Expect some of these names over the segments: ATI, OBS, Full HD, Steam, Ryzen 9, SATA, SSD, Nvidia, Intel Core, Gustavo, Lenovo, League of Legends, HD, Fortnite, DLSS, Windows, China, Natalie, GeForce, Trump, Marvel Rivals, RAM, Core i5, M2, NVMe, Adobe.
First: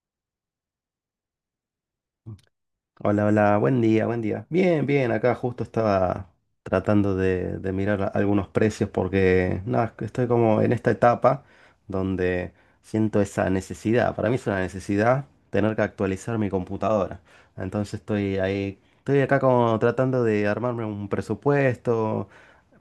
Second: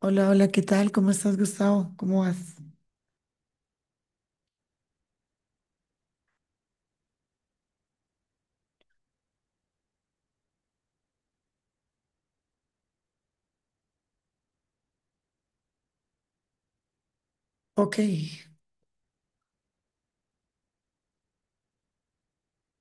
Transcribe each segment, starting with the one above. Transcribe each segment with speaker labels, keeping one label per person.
Speaker 1: Hola, hola, ¿qué tal? ¿Cómo estás, Gustavo? ¿Cómo vas?
Speaker 2: Hola, hola, buen día, buen día. Bien, bien, acá justo estaba tratando de mirar algunos precios porque nada, que estoy como en esta etapa donde siento esa necesidad. Para mí es una necesidad tener que actualizar mi computadora. Entonces
Speaker 1: Ok,
Speaker 2: estoy ahí, estoy acá como tratando de armarme un presupuesto,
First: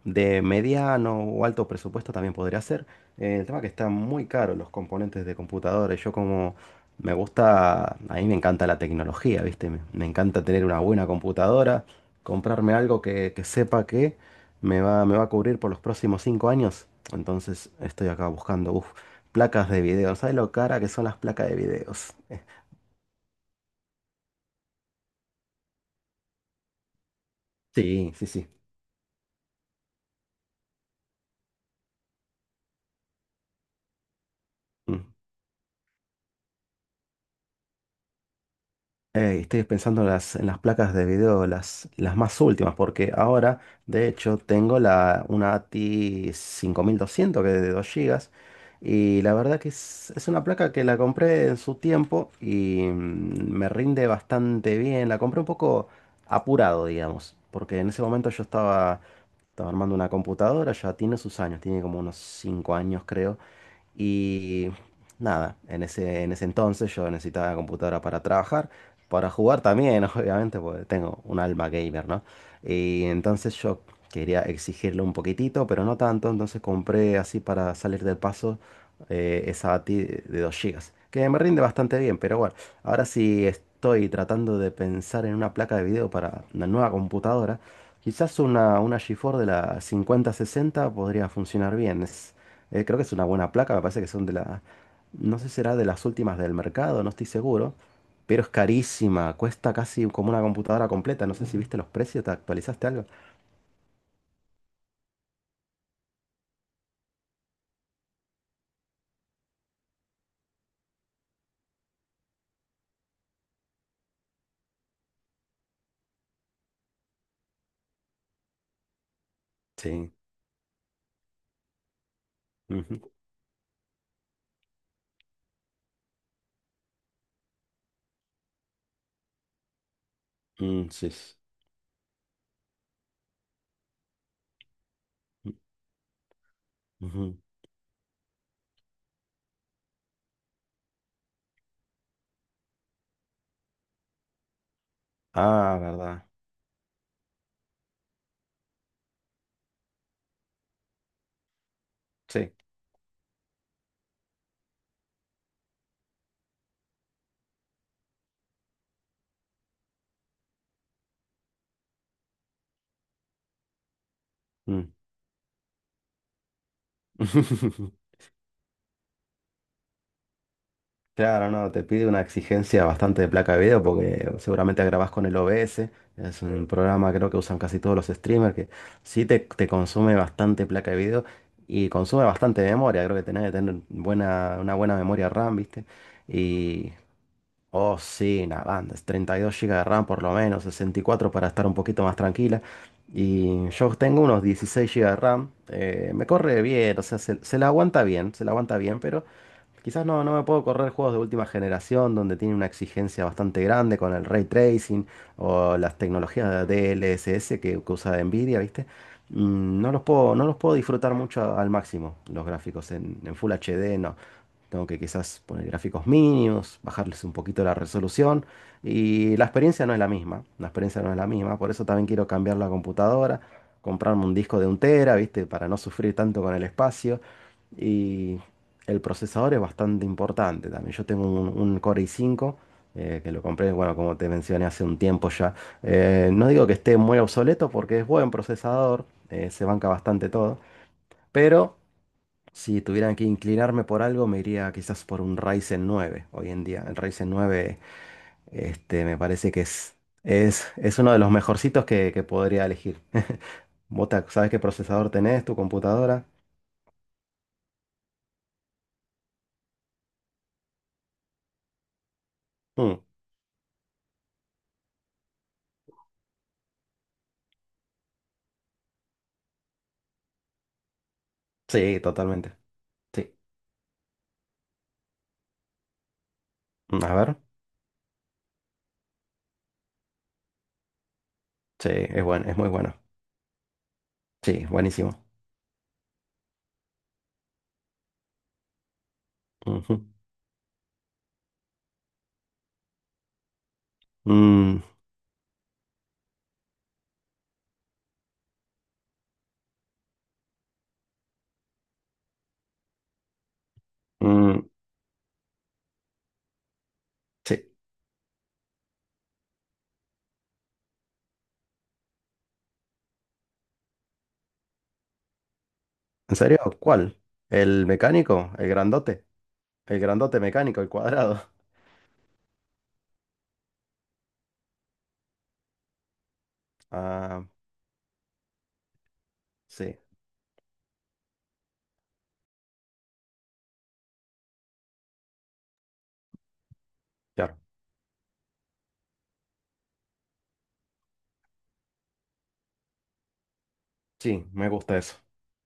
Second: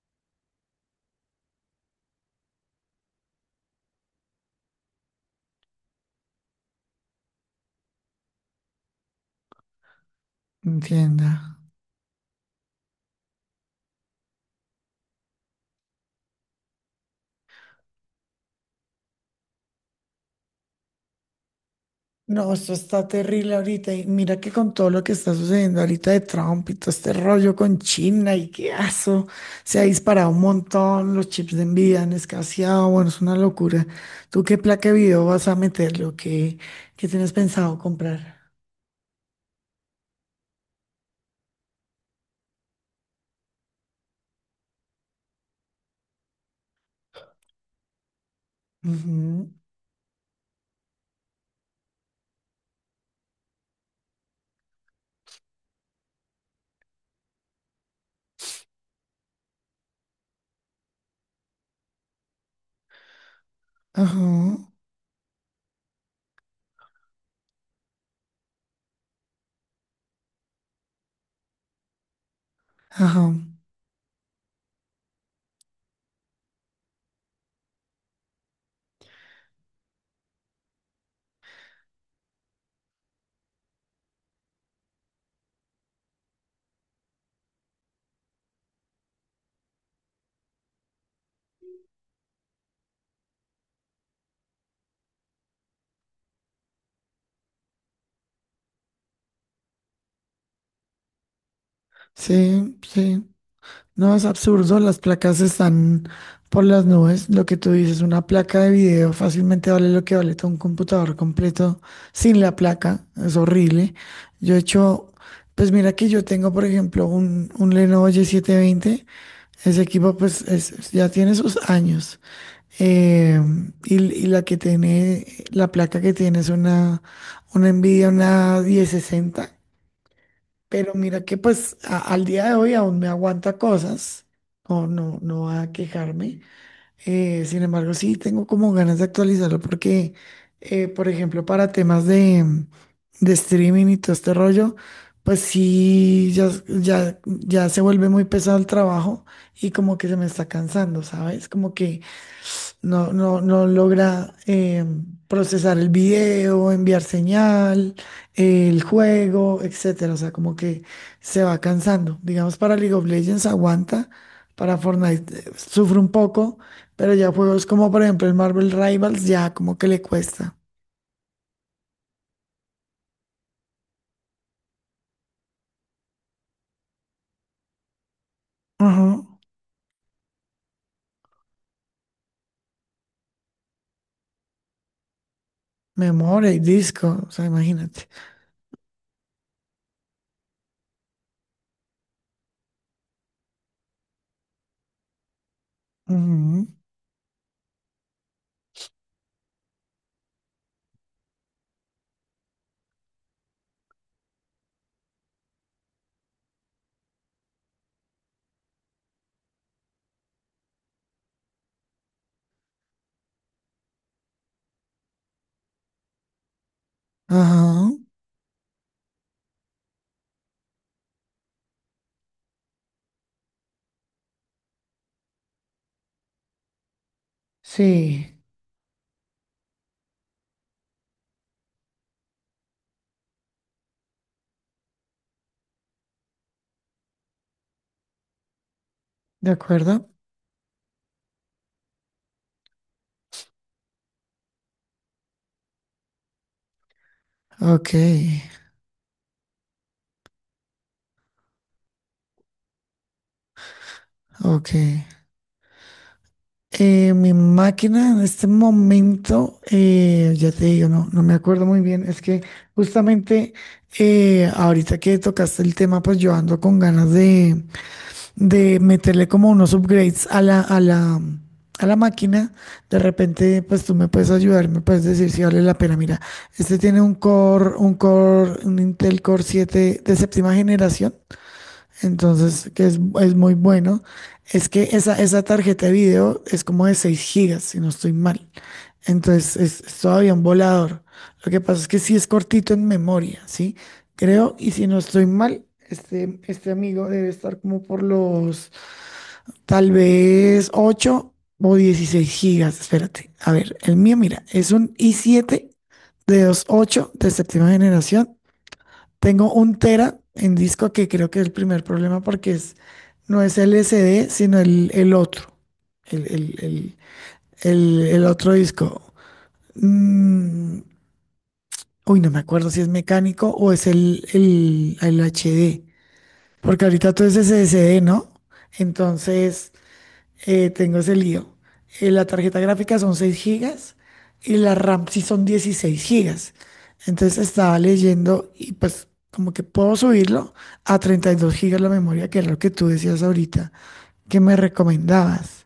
Speaker 2: de mediano o alto presupuesto también podría ser. El tema que están muy caros los componentes de computadores. Yo como me gusta, a mí me encanta la tecnología, ¿viste? Me encanta tener una buena
Speaker 1: entienda.
Speaker 2: computadora, comprarme algo que sepa que me va a cubrir por los próximos 5 años. Entonces estoy acá buscando, uf, placas de video. ¿Sabes lo cara que son las placas de videos?
Speaker 1: No, esto está terrible ahorita. Y mira que con todo lo que está sucediendo ahorita de Trump y todo este rollo con
Speaker 2: Sí, sí,
Speaker 1: China
Speaker 2: sí.
Speaker 1: y qué aso, se ha disparado un montón, los chips de envidia han escaseado, bueno, es una locura. ¿Tú qué placa de
Speaker 2: Mm.
Speaker 1: video vas a meter? ¿Qué tienes pensado comprar?
Speaker 2: Ey, estoy pensando en las placas de video, las más últimas, porque ahora, de hecho, tengo una ATI 200 que es de 2 gigas. Y la
Speaker 1: Ujú.
Speaker 2: verdad que es una placa que la compré en su tiempo y me rinde bastante bien. La compré un poco apurado, digamos, porque en ese momento yo estaba armando una computadora, ya tiene sus años, tiene como unos 5 años, creo.
Speaker 1: Ajá,
Speaker 2: Y nada, en ese entonces yo necesitaba computadora para trabajar. Para jugar también, obviamente, porque tengo un alma gamer, ¿no? Y
Speaker 1: ajá.
Speaker 2: entonces yo quería exigirle un poquitito, pero no tanto, entonces compré así para salir del paso, esa ATI de 2 gigas que me rinde bastante bien, pero bueno, ahora sí estoy tratando de pensar en una placa de video para una nueva computadora. Quizás una GeForce de la 5060 podría funcionar bien. Creo que es una buena placa, me parece que son de la. No sé si será de las últimas del mercado, no estoy seguro, pero es carísima, cuesta casi como una computadora completa. No sé si viste los precios, ¿te
Speaker 1: Sí,
Speaker 2: actualizaste algo?
Speaker 1: sí. No, es absurdo, las placas están por las nubes. Lo que tú dices, una placa de video fácilmente vale lo que vale todo un computador completo sin la placa. Es horrible. Yo he hecho, pues mira que yo tengo, por ejemplo, un Lenovo y 720. Ese
Speaker 2: Sí.
Speaker 1: equipo pues ya tiene sus años.
Speaker 2: Ujú.
Speaker 1: Eh, y la que tiene, la placa que tiene es una Nvidia, una 1060. Pero
Speaker 2: Sí.
Speaker 1: mira que pues al día de hoy aún me aguanta cosas, o no va a quejarme.
Speaker 2: Ujú.
Speaker 1: Sin embargo, sí tengo como ganas de actualizarlo porque, por ejemplo, para temas de streaming y todo este rollo, pues
Speaker 2: Ah, verdad.
Speaker 1: sí, ya se vuelve muy pesado el trabajo y como que se me está cansando, ¿sabes? Como que
Speaker 2: Sí.
Speaker 1: no logra procesar el video, enviar señal, el juego, etcétera. O sea, como que se va cansando. Digamos, para League of Legends aguanta, para
Speaker 2: Mm.
Speaker 1: Fortnite sufre un poco, pero ya juegos como por ejemplo el Marvel Rivals ya como que le cuesta.
Speaker 2: Claro, no, te pide una exigencia bastante de placa de video porque seguramente grabás con el OBS. Es un programa creo que usan casi todos los streamers que
Speaker 1: Ajá.
Speaker 2: sí te consume bastante placa de video y consume bastante memoria. Creo que tenés que tener una buena memoria RAM, ¿viste?
Speaker 1: Memoria y
Speaker 2: Y
Speaker 1: disco, o sea,
Speaker 2: Oh,
Speaker 1: imagínate.
Speaker 2: sí, una banda, es 32 gigas de RAM por lo menos, 64 para estar un poquito más tranquila. Y yo tengo unos 16 gigas de RAM, me corre
Speaker 1: Ujú.
Speaker 2: bien, o sea, se la aguanta bien, se la aguanta bien, pero. Quizás no, no me puedo correr juegos de última generación donde tiene una exigencia bastante grande con el ray tracing o las tecnologías de DLSS que usa Nvidia, ¿viste? No los puedo, no los puedo disfrutar mucho al máximo los gráficos en Full HD, no. Tengo que quizás poner gráficos mínimos, bajarles un poquito la
Speaker 1: Ajá.
Speaker 2: resolución y la experiencia no es la misma, la experiencia no es la misma, por eso también quiero cambiar la computadora, comprarme un disco de un tera, ¿viste? Para no sufrir tanto con el espacio.
Speaker 1: Sí,
Speaker 2: Y el procesador es bastante importante también. Yo tengo un Core i5, que lo compré, bueno, como te mencioné hace un tiempo ya. No digo que esté muy obsoleto porque es buen procesador,
Speaker 1: de
Speaker 2: se banca
Speaker 1: acuerdo.
Speaker 2: bastante todo, pero si tuvieran que inclinarme por algo, me iría quizás por un Ryzen 9 hoy en día. El Ryzen 9,
Speaker 1: Ok,
Speaker 2: este, me parece que es uno de los mejorcitos que podría elegir. ¿Vos sabés qué
Speaker 1: ok.
Speaker 2: procesador tenés, tu computadora?
Speaker 1: Mi máquina en este momento, ya te digo, no me acuerdo muy bien. Es que
Speaker 2: Mm,
Speaker 1: justamente, ahorita que tocaste el tema, pues yo ando con ganas de meterle como unos upgrades a la
Speaker 2: sí,
Speaker 1: máquina.
Speaker 2: totalmente.
Speaker 1: De
Speaker 2: Sí.
Speaker 1: repente, pues tú me puedes ayudar, me puedes decir si vale la pena. Mira, este tiene
Speaker 2: A
Speaker 1: un
Speaker 2: ver.
Speaker 1: Core, un Core, un Intel Core 7 de séptima generación.
Speaker 2: Sí, es bueno, es muy
Speaker 1: Entonces, que
Speaker 2: bueno.
Speaker 1: es muy bueno,
Speaker 2: Sí,
Speaker 1: es que esa,
Speaker 2: buenísimo.
Speaker 1: esa tarjeta de video es como de 6 gigas, si no estoy mal. Entonces, es
Speaker 2: Ujú.
Speaker 1: todavía un volador. Lo que pasa es que sí es cortito en memoria, ¿sí? Creo, y
Speaker 2: Mm,
Speaker 1: si no estoy mal, este amigo debe estar como por los, tal vez, 8 o 16 gigas. Espérate, a ver, el mío, mira,
Speaker 2: mm,
Speaker 1: es un i7 de 2.8 de
Speaker 2: sí.
Speaker 1: séptima generación. Tengo un tera en disco que creo que es el primer problema porque no es el SD, sino el otro, el,
Speaker 2: ¿En
Speaker 1: el-
Speaker 2: serio?
Speaker 1: el-
Speaker 2: ¿Cuál? ¿El
Speaker 1: el
Speaker 2: mecánico?
Speaker 1: otro
Speaker 2: ¿El
Speaker 1: disco.
Speaker 2: grandote? El grandote
Speaker 1: Mm,
Speaker 2: mecánico, el cuadrado.
Speaker 1: uy, no me acuerdo si es mecánico o es el HD, porque ahorita todo es
Speaker 2: Ah,
Speaker 1: SSD, ¿no? Entonces,
Speaker 2: sí,
Speaker 1: tengo ese lío. La tarjeta gráfica son 6 gigas y la RAM sí son 16 gigas. Entonces
Speaker 2: claro.
Speaker 1: estaba leyendo y pues como que puedo subirlo a 32 gigas la memoria, que es lo que tú decías ahorita, que
Speaker 2: Sí,
Speaker 1: me
Speaker 2: me gusta eso.
Speaker 1: recomendabas.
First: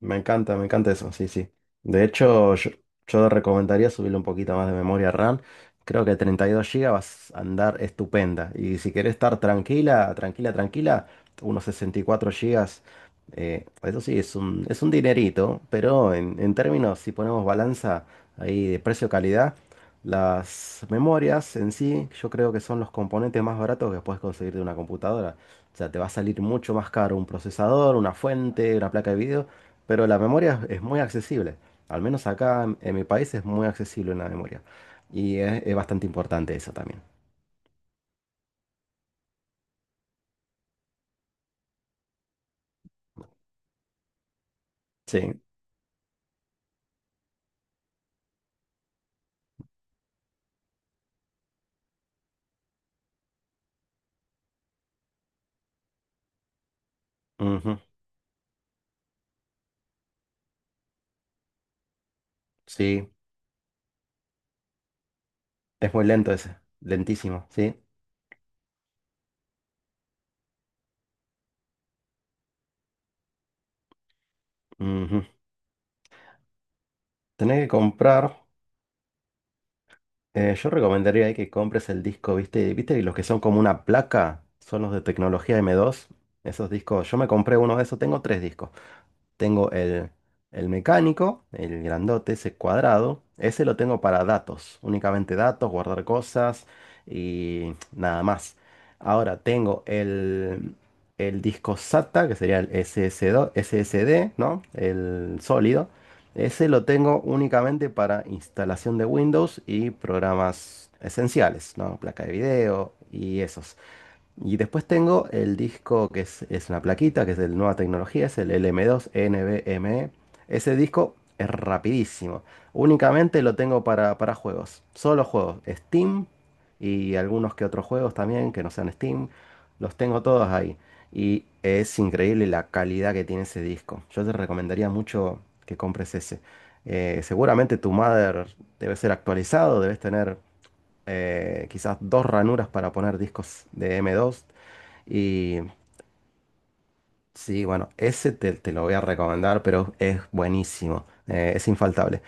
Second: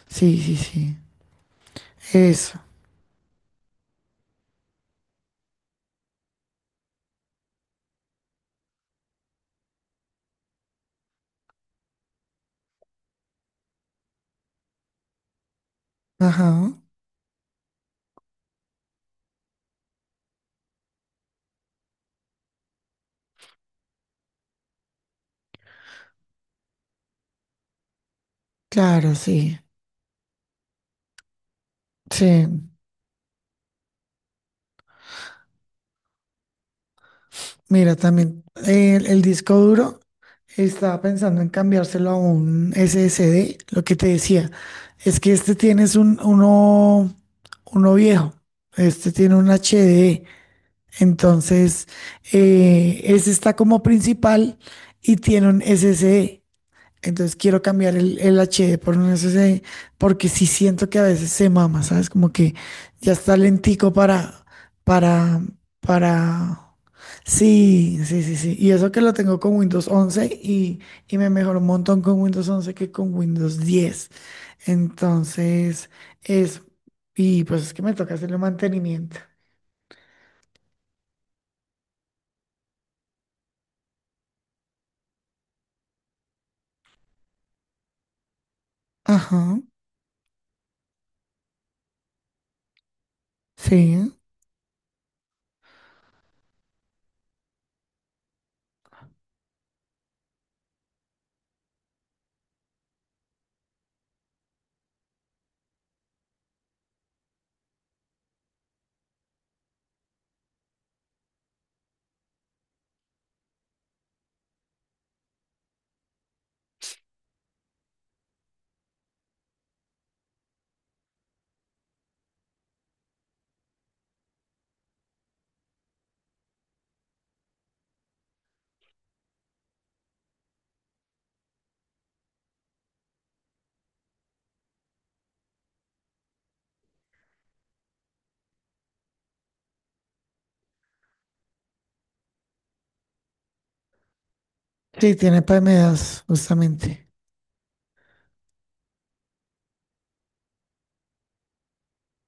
Speaker 1: Sí, sí,
Speaker 2: Me encanta
Speaker 1: sí.
Speaker 2: eso, sí, sí. De hecho,
Speaker 1: Eso.
Speaker 2: yo recomendaría subirle un poquito más de memoria RAM. Creo que 32 gigas vas a andar estupenda. Y si querés estar tranquila, tranquila, tranquila, unos 64 GB. Eso sí, es un dinerito, pero en
Speaker 1: Ajá.
Speaker 2: términos, si ponemos balanza ahí de precio-calidad, las memorias en sí, yo creo que son los componentes más baratos que puedes conseguir de una computadora. O sea, te va a salir mucho más caro un procesador, una fuente, una placa
Speaker 1: Claro,
Speaker 2: de video,
Speaker 1: sí.
Speaker 2: pero la memoria es muy accesible. Al menos
Speaker 1: Sí.
Speaker 2: acá en mi país es muy accesible la memoria. Y es bastante importante eso también.
Speaker 1: Mira, también el disco duro estaba pensando en cambiárselo a un SSD. Lo que te decía es que
Speaker 2: Sí.
Speaker 1: este tienes uno viejo. Este tiene un HD. Entonces, ese está como principal y tiene un SSD. Entonces quiero
Speaker 2: Ujú.
Speaker 1: cambiar el HD por un SSD porque sí siento que a veces se mama, ¿sabes? Como que
Speaker 2: Sí.
Speaker 1: ya está lentico para,
Speaker 2: Es muy lento ese.
Speaker 1: para.
Speaker 2: Lentísimo. Sí.
Speaker 1: Sí, sí, sí, sí. Y eso que lo tengo con Windows 11 y me mejoró un montón con Windows 11 que con Windows 10.
Speaker 2: Ujú.
Speaker 1: Entonces, es... Y
Speaker 2: Tenés
Speaker 1: pues
Speaker 2: que
Speaker 1: es que me toca
Speaker 2: comprar.
Speaker 1: hacerle mantenimiento.
Speaker 2: Yo recomendaría ahí que compres el disco, ¿viste? ¿Viste? Y los que son como una placa son los de tecnología M2. Esos discos. Yo me compré uno de esos. Tengo tres discos.
Speaker 1: Ajá,
Speaker 2: Tengo el mecánico, el grandote, ese cuadrado. Ese lo tengo
Speaker 1: sí.
Speaker 2: para datos, únicamente datos, guardar cosas y nada más. Ahora tengo el disco SATA, que sería el SSD, ¿no? El sólido. Ese lo tengo únicamente para instalación de Windows y programas esenciales, ¿no? Placa de video y eso. Y después tengo el disco que es una plaquita, que es de nueva tecnología, es el LM2 NVMe. Ese disco es rapidísimo. Únicamente lo tengo para juegos. Solo juegos. Steam y algunos que otros juegos también que no sean Steam. Los tengo todos ahí. Y es increíble la calidad que tiene ese disco. Yo te recomendaría mucho que compres ese. Seguramente tu mother debe ser actualizado, debes tener, quizás dos ranuras para poner discos de M2,
Speaker 1: Sí, tiene
Speaker 2: y
Speaker 1: PMDAs, justamente.
Speaker 2: sí, bueno, ese te lo voy a recomendar, pero es buenísimo, es infaltable.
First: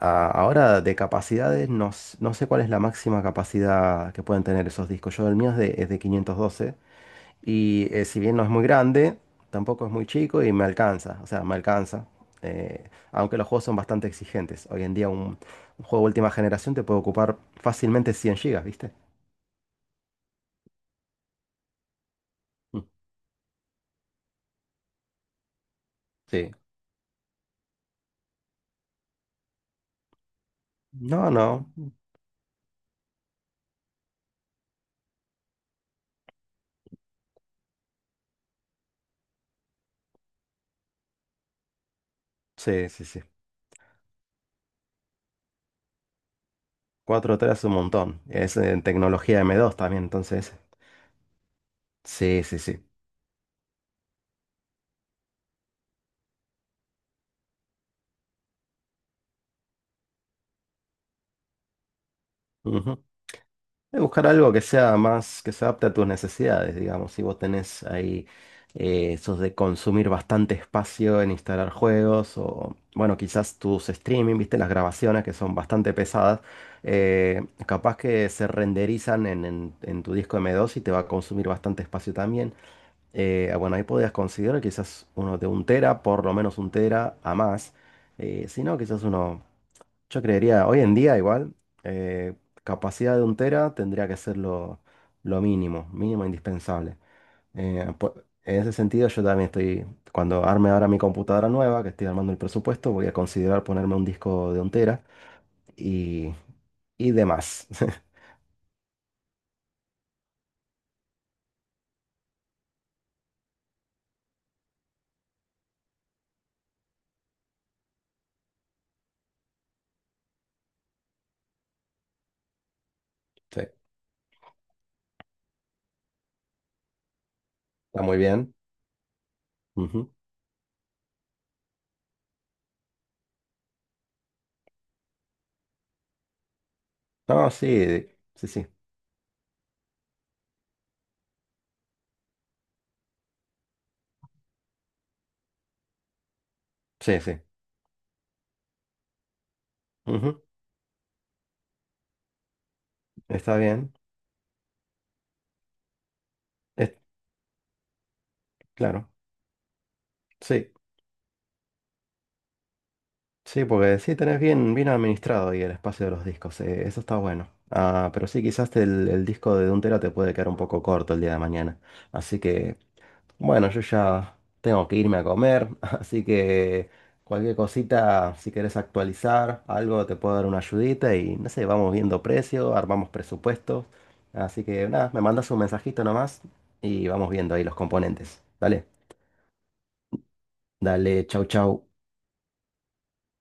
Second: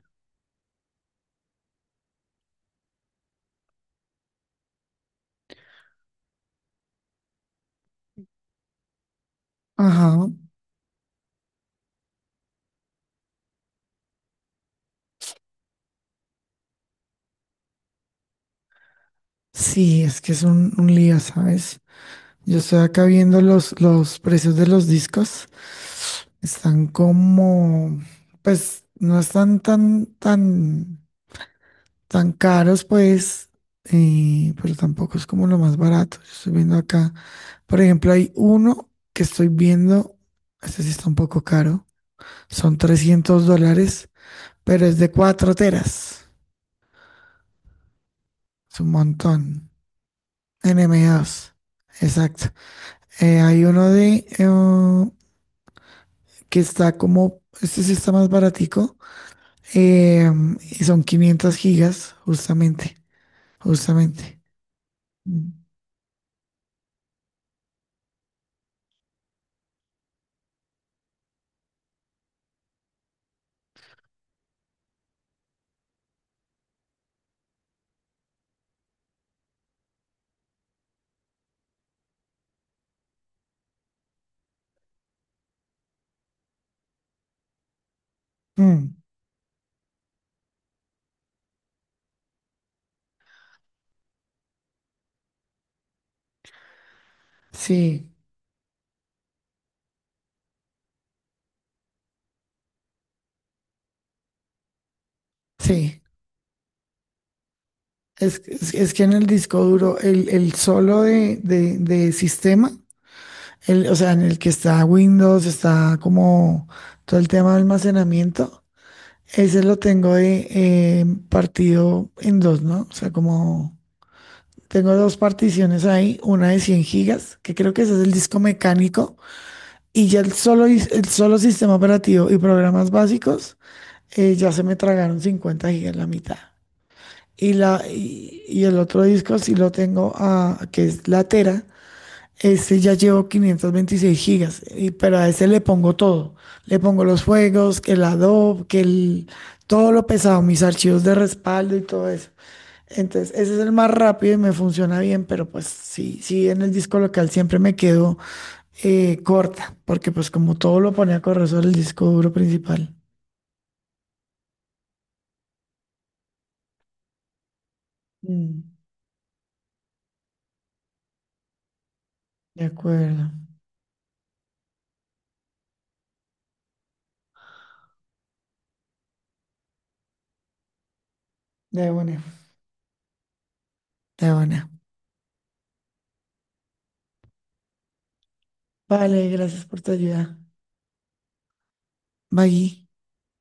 Speaker 2: Ah, ahora, de capacidades, no, no sé cuál es la máxima capacidad que pueden tener esos discos. Yo, el mío es de 512, y si bien no es muy grande, tampoco es muy
Speaker 1: Ajá.
Speaker 2: chico y me alcanza, o sea, me alcanza. Aunque los juegos son bastante exigentes. Hoy en día un juego de última generación te puede ocupar fácilmente 100 gigas, ¿viste?
Speaker 1: Sí, es que es un lío, ¿sabes? Yo estoy
Speaker 2: Mm.
Speaker 1: acá viendo los precios de los discos.
Speaker 2: Sí.
Speaker 1: Están como, pues no están tan, tan,
Speaker 2: No, no.
Speaker 1: tan caros, pues, pero tampoco es como lo más barato. Yo estoy viendo acá, por ejemplo, hay uno que estoy viendo, este sí está un poco caro, son
Speaker 2: Sí, sí, sí.
Speaker 1: $300, pero es de 4 teras.
Speaker 2: Cuatro 3 es un montón. Es
Speaker 1: Es
Speaker 2: en
Speaker 1: un
Speaker 2: tecnología m
Speaker 1: montón.
Speaker 2: dos también, entonces.
Speaker 1: En m M2.
Speaker 2: Sí,
Speaker 1: Exacto.
Speaker 2: sí, sí.
Speaker 1: Hay uno de que está como, este sí está más baratico, eh, y son 500 gigas, justamente,
Speaker 2: Ujú. Y buscar
Speaker 1: justamente.
Speaker 2: algo que sea más,
Speaker 1: Mm.
Speaker 2: que se adapte a tus necesidades, digamos. Si vos tenés ahí, esos de consumir bastante espacio en instalar juegos o, bueno, quizás tus streaming, viste, las grabaciones que son bastante pesadas, capaz que se renderizan en tu disco M2 y te va a consumir bastante espacio también. Bueno, ahí podías considerar quizás uno de un tera, por lo menos un tera a más. Si no,
Speaker 1: Mm,
Speaker 2: quizás uno, yo creería, hoy en día igual, eh, capacidad de un tera tendría que ser lo mínimo, mínimo indispensable. Eh,
Speaker 1: sí,
Speaker 2: po- en ese sentido, yo también estoy, cuando arme ahora mi computadora nueva, que estoy armando el presupuesto, voy a considerar ponerme un disco de un tera
Speaker 1: sí.
Speaker 2: y, y demás.
Speaker 1: Es que en el disco duro, el solo de sistema, el, o sea, en el que está Windows, está como todo el tema de almacenamiento, ese lo tengo de, partido en dos, ¿no? O sea,
Speaker 2: Sí,
Speaker 1: como tengo dos particiones ahí, una de 100 gigas, que creo que ese es
Speaker 2: está
Speaker 1: el
Speaker 2: muy
Speaker 1: disco
Speaker 2: bien.
Speaker 1: mecánico. Y
Speaker 2: Ujú.
Speaker 1: ya el solo sistema operativo y programas básicos, ya se me tragaron 50 gigas, la mitad.
Speaker 2: No,
Speaker 1: Y, la,
Speaker 2: sí,
Speaker 1: y,
Speaker 2: sí,
Speaker 1: y
Speaker 2: sí,
Speaker 1: el otro disco sí lo tengo, a, que es la Tera, este ya llevo 526 gigas, y, pero a ese le pongo todo. Le pongo
Speaker 2: sí,
Speaker 1: los
Speaker 2: sí.
Speaker 1: juegos, que el Adobe, todo lo pesado,
Speaker 2: Ujú,
Speaker 1: mis archivos de respaldo y todo eso. Entonces, ese
Speaker 2: Está
Speaker 1: es el más
Speaker 2: bien.
Speaker 1: rápido y me funciona bien, pero pues sí, sí, en el disco local siempre me quedo
Speaker 2: Claro,
Speaker 1: corta, porque pues como
Speaker 2: sí,
Speaker 1: todo lo pone a correr sobre el disco duro principal.
Speaker 2: sí, porque sí tenés bien, bien administrado ahí el espacio de los discos, eso está bueno. Ah, pero sí, quizás
Speaker 1: Mm,
Speaker 2: el disco de un tera te puede quedar un poco corto el día de mañana. Así
Speaker 1: de
Speaker 2: que,
Speaker 1: acuerdo.
Speaker 2: bueno, yo ya tengo que irme a comer, así que cualquier cosita, si querés actualizar algo, te puedo dar una ayudita y no sé,
Speaker 1: De
Speaker 2: vamos
Speaker 1: buena.
Speaker 2: viendo precio, armamos presupuestos.
Speaker 1: De
Speaker 2: Así
Speaker 1: buena.
Speaker 2: que nada, me mandas un mensajito nomás y vamos viendo ahí los componentes. Dale,
Speaker 1: Vale, gracias por tu ayuda.
Speaker 2: dale, chau, chau.
Speaker 1: Bye.